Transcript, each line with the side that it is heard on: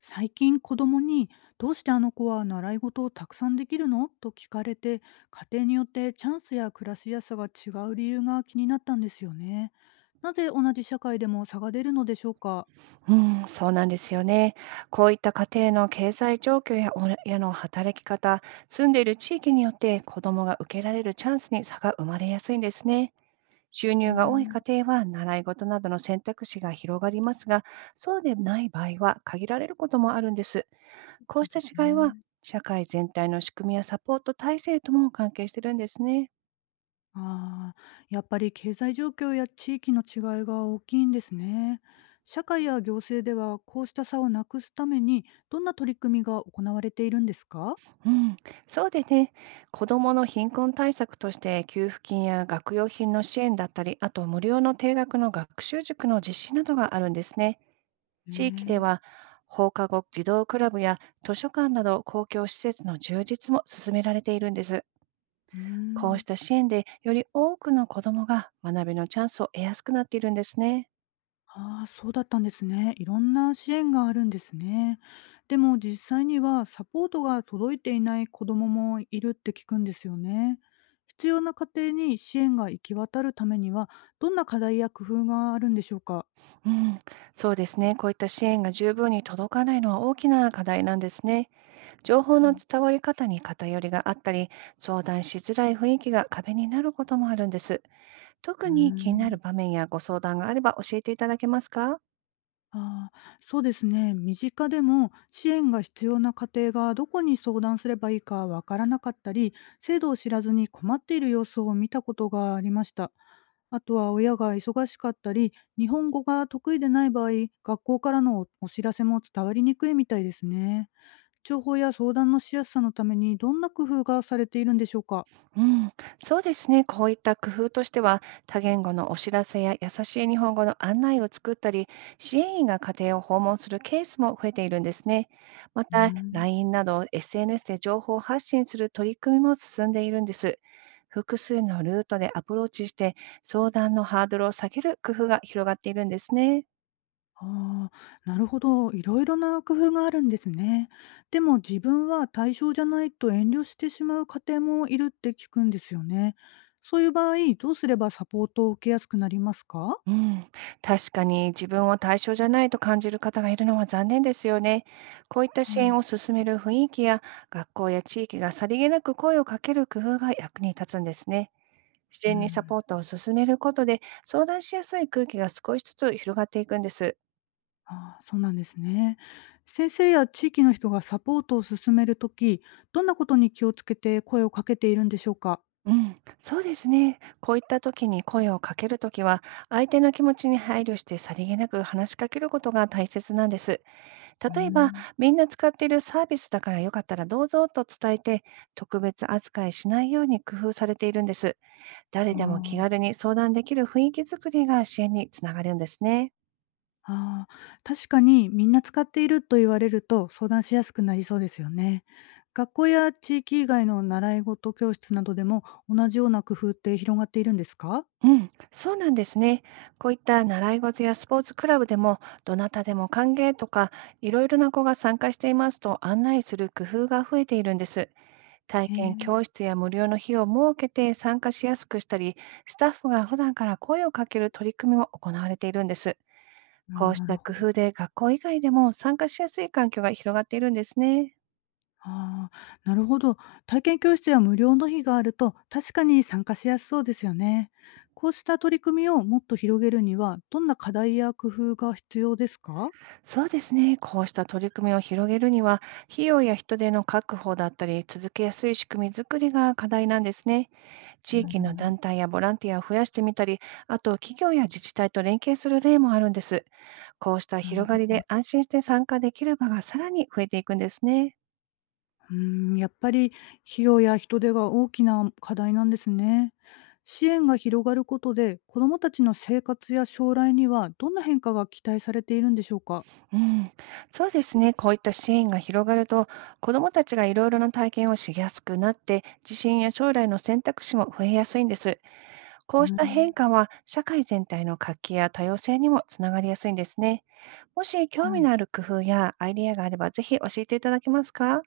left: 最近子供に「どうしてあの子は習い事をたくさんできるの？」と聞かれて、家庭によってチャンスや暮らしやすさが違う理由が気になったんですよね。なぜ同じ社会でも差が出るのでしょうか？
right: うん、そうなんですよね。こういった家庭の経済状況や親の働き方、住んでいる地域によって子どもが受けられるチャンスに差が生まれやすいんですね。収
left: うー
right: 入が多い
left: ん、
right: 家庭は習い事などの選択肢が広がりますが、そうでない場合は限られることもあるんです。こう
left: そう
right: し
left: です
right: た違いは
left: ね。
right: 社会全体の仕組みやサポート体制とも関係してるんですね。
left: ああ、やっぱり経済状況や地域の違いが大きいんですね。社会や行政ではこうした差をなくすためにどんな取り組みが行われているんですか？
right: うん、そうでね、子どもの貧困対策として給付金や学用品の支援だったり、あと無料の定額の学習塾の実施などがあるんですね。地域で
left: え
right: は
left: え。
right: 放課後児童クラブや図書館など公共施設の充実も進められているんです。
left: うー
right: こう
left: ん。
right: した支援でより多くの子どもが学びのチャンスを得やすくなっているんですね。
left: ああ、そうだったんですね。いろんな支援があるんですね。でも実際にはサポートが届いていない子どももいるって聞くんですよね。必要な家庭に支援が行き渡るためには、どんな課題や工夫があるんでしょうか。
right: うん、そうですね。こういった支援が十分に届かないのは大きな課題なんですね。情報
left: は
right: の
left: い。
right: 伝わり方に偏りがあったり、相談しづらい雰囲気が壁になることもあるんです。
left: う
right: 特
left: ー
right: に気にな
left: ん。
right: る場面やご相談があれば教えていただけますか？
left: ああ、そうですね。身近でも支援が必要な家庭がどこに相談すればいいかわからなかったり、制度を知らずに困っている様子を見たことがありました。あとは親が忙しかったり、日本語が得意でない場合、学校からのお知らせも伝わりにくいみたいですね。情報や相談のしやすさのためにどんな工夫がされているんでしょうか？
right: うん、そうですね。こういった工夫としては、多言語のお知らせや優しい日本語の案内を作ったり、支援員が家庭を訪問するケースも増えているんですね。ま
left: うー
right: た、
left: ん。
right: LINE など SNS で情報を発信する取り組みも進んでいるんです。複数のルートでアプローチして、相談のハードルを下げる工夫が広がっているんですね。
left: ああ、なるほど。いろいろな工夫があるんですね。でも自分は対象じゃないと遠慮してしまう家庭もいるって聞くんですよね。そういう場合、どうすればサポートを受けやすくなりますか？
right: うん、確かに自分を対象じゃないと感じる方がいるのは残念ですよね。こういった支
left: はい。
right: 援を進める雰囲気や学校や地域がさりげなく声をかける工夫が役に立つんですね。自
left: う
right: 然にサ
left: ん。
right: ポートを進めることで相談しやすい空気が少しずつ広がっていくんです。
left: ああ、そうなんですね。先生や地域の人がサポートを進めるとき、どんなことに気をつけて声をかけているんでしょうか？
right: うん、そうですね。こういった時に声をかけるときは、相手の気持ちに配慮してさりげなく話しかけることが大切なんです。
left: うー
right: 例えば、
left: ん。
right: みんな使っているサービスだからよかったらどうぞと伝えて、特別扱いしないように工夫されているんです。誰
left: あ
right: でも気
left: あ、
right: 軽に相談できる雰囲気づくりが支援につながるんですね。
left: ああ、確かにみんな使っていると言われると相談しやすくなりそうですよね。学校や地域以外の習い事教室などでも同じような工夫って広がっているんですか？
right: うん、そうなんですね。こういった習い事やスポーツクラブでも、どなたでも歓迎とか、いろいろな子が参加していますと案内する工夫が増えているんです。体
left: へ
right: 験
left: え。
right: 教室や無料の日を設けて参加しやすくしたり、スタッフが普段から声をかける取り組みも行われているんです。
left: あ
right: こ
left: あ、
right: うし
left: なる
right: た
left: ほ
right: 工
left: ど。
right: 夫で学校以外でも参加しやすい環境が広がっているんですね。
left: ああ、なるほど。体験教室や無料の日があると確かに参加しやすそうですよね。こうした取り組みをもっと広げるにはどんな課題や工夫が必要ですか？
right: そうですね。こうした取り組みを広げるには、費用や人手の確保だったり、続けやすい仕組み作りが課題なんですね。
left: う
right: 地域の
left: ん、
right: 団体やボランティアを増やしてみたり、あと企業や自治体と連携する例もあるんです。こうした
left: なる
right: 広が
left: ほ
right: り
left: ど。
right: で安心して参加できる場がさらに増えていくんですね。
left: うん、やっぱり費用や人手が大きな課題なんですね。支援が広がることで子どもたちの生活や将来にはどんな変化が期待されているんでしょうか？
right: うん、そうですね。こういった支援が広がると、子どもたちがいろいろな体験をしやすくなって、自信や将来の選択肢も増えやすいんです。こ
left: う
right: うした変
left: ん。
right: 化は社会全体の活気や多様性にもつながりやすいんですね。もし興
left: は
right: 味の
left: い。
right: ある工夫やアイデアがあればぜひ教えていただけますか？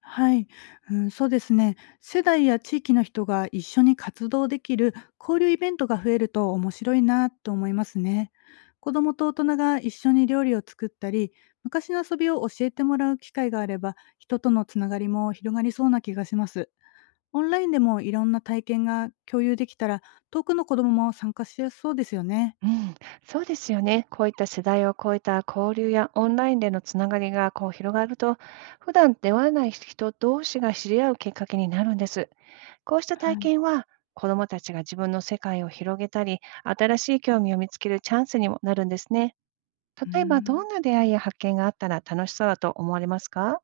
left: はい、うん、そうですね。世代や地域の人が一緒に活動できる交流イベントが増えると面白いなと思いますね。子どもと大人が一緒に料理を作ったり、昔の遊びを教えてもらう機会があれば、人とのつながりも広がりそうな気がします。オンラインでもいろんな体験が共有できたら、遠くの子どもも参加しやすそうですよね。
right: うん、そうですよね。こういった世代を超えた交流やオンラインでのつながりがこう広がると、普段出会わない人同士が知り合うきっかけになるんです。こうした
left: は
right: 体
left: い。
right: 験は、子どもたちが自分の世界を広げたり、新しい興味を見つけるチャンスにもなるんですね。
left: う
right: 例えば、ど
left: ん。
right: んな出会いや発見があったら楽しそうだと思われますか？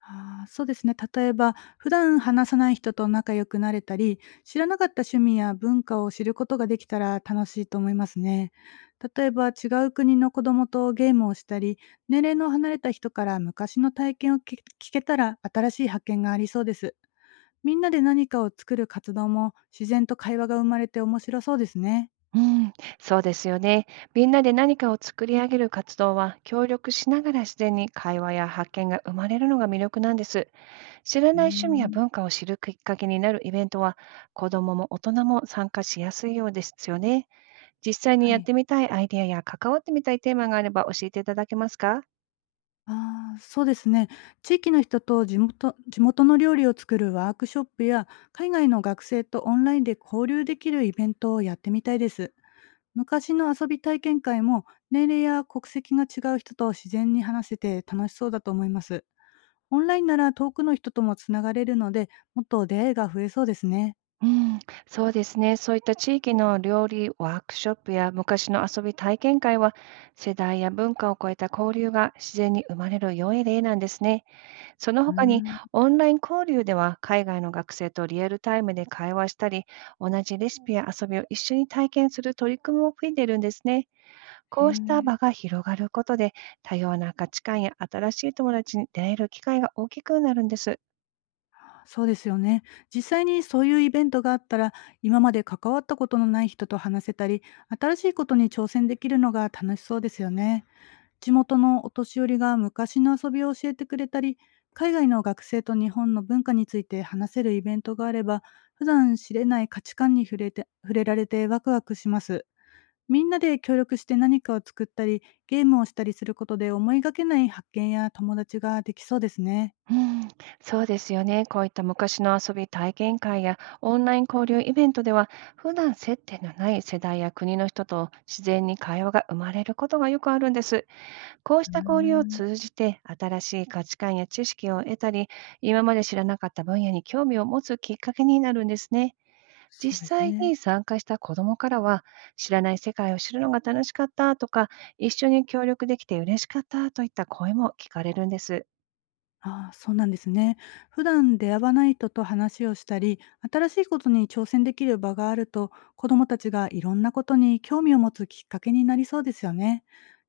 left: ああ、そうですね。例えば、普段話さない人と仲良くなれたり、知らなかった趣味や文化を知ることができたら楽しいと思いますね。例えば、違う国の子供とゲームをしたり、年齢の離れた人から昔の体験を聞けたら新しい発見がありそうです。みんなで何かを作る活動も自然と会話が生まれて面白そうですね。
right: うん、そうですよね。みんなで何かを作り上げる活動は協力しながら自然に会話や発見が生まれるのが魅力なんです。知ら
left: うー
right: ない趣味や
left: ん。
right: 文化を知るきっかけになるイベントは子どもも大人も参加しやすいようですよね。実際に
left: は
right: やっ
left: い。
right: てみたいアイデアや関わってみたいテーマがあれば教えていただけますか？
left: ああ、そうですね。地域の人と地元の料理を作るワークショップや、海外の学生とオンラインで交流できるイベントをやってみたいです。昔の遊び体験会も、年齢や国籍が違う人と自然に話せて楽しそうだと思います。オンラインなら遠くの人ともつながれるので、もっと出会いが増えそうですね。
right: うん、そうですね。そういった地域の料理ワークショップや昔の遊び体験会は世代や文化を超えた交流が自然に生まれる良い例なんですね。その
left: うー
right: 他に、
left: ん、
right: オンライン交流では海外の学生とリアルタイムで会話したり、同じレシピや遊びを一緒に体験する取り組みも増えているんですね。
left: へ
right: こうした
left: え。
right: 場が広がることで、多様な価値観や新しい友達に出会える機会が大きくなるんです。
left: そうですよね。実際にそういうイベントがあったら、今まで関わったことのない人と話せたり、新しいことに挑戦できるのが楽しそうですよね。地元のお年寄りが昔の遊びを教えてくれたり、海外の学生と日本の文化について話せるイベントがあれば、普段知れない価値観に触れられてワクワクします。みんなで協力して何かを作ったり、ゲームをしたりすることで思いがけない発見や友達ができそうですね。
right: うん、そうですよね。こういった昔の遊び体験会やオンライン交流イベントでは、普段接点のない世代や国の人と自然に会話が生まれることがよくあるんです。こうし
left: うー
right: た交流を
left: ん、
right: 通じて、新しい価値観や知識を得たり、今まで知らなかった分野に興味を持つきっかけになるんですね。
left: そうで
right: 実
left: す
right: 際
left: ね。
right: に参加した子どもからは、知らない世界を知るのが楽しかったとか、一緒に協力できて嬉しかったといった声も聞かれるんです。
left: ああ、そうなんですね。普段出会わない人と話をしたり、新しいことに挑戦できる場があると、子どもたちがいろんなことに興味を持つきっかけになりそうですよね。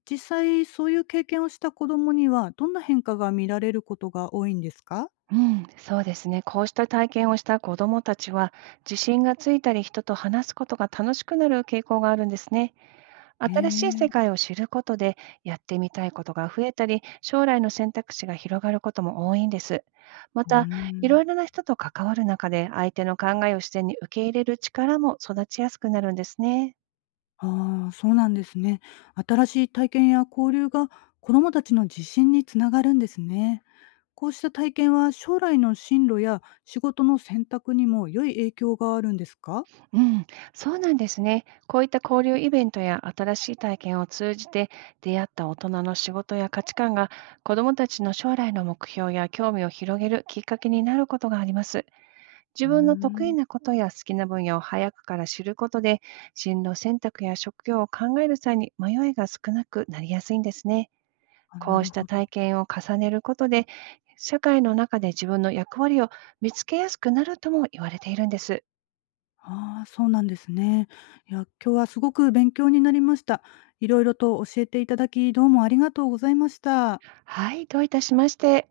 left: 実際、そういう経験をした子どもには、どんな変化が見られることが多いんですか？
right: うん、そうですね。こうした体験をした子どもたちは、自信がついたり、人と話すことが楽しくなる傾向があるんですね。
left: へ
right: 新しい
left: え。
right: 世界を知ることで、やってみたいことが増えたり、将来の選択肢が広がることも多いんです。ま
left: う
right: た、
left: ー
right: い
left: ん。
right: ろいろな人と関わる中で、相手の考えを自然に受け入れる力も育ちやすくなるんですね。
left: ああ、そうなんですね。新しい体験や交流が子どもたちの自信につながるんですね。こうした体験は将来の進路や仕事の選択にも良い影響があるんですか？
right: うん、そうなんですね。こういった交流イベントや新しい体験を通じて、出会った大人の仕事や価値観が、子どもたちの将来の目標や興味を広げるきっかけになることがあります。
left: う
right: 自
left: ー
right: 分の得意
left: ん。
right: なことや好きな分野を早くから知ることで、進路選択や職業を考える際に迷いが少なくなりやすいんですね。
left: あ、な
right: こう
left: る
right: した
left: ほど。
right: 体験を重ねることで、社会の中で自分の役割を見つけやすくなるとも言われているんです。
left: ああ、そうなんですね。いや、今日はすごく勉強になりました。いろいろと教えていただき、どうもありがとうございました。
right: はい、どういたしまして。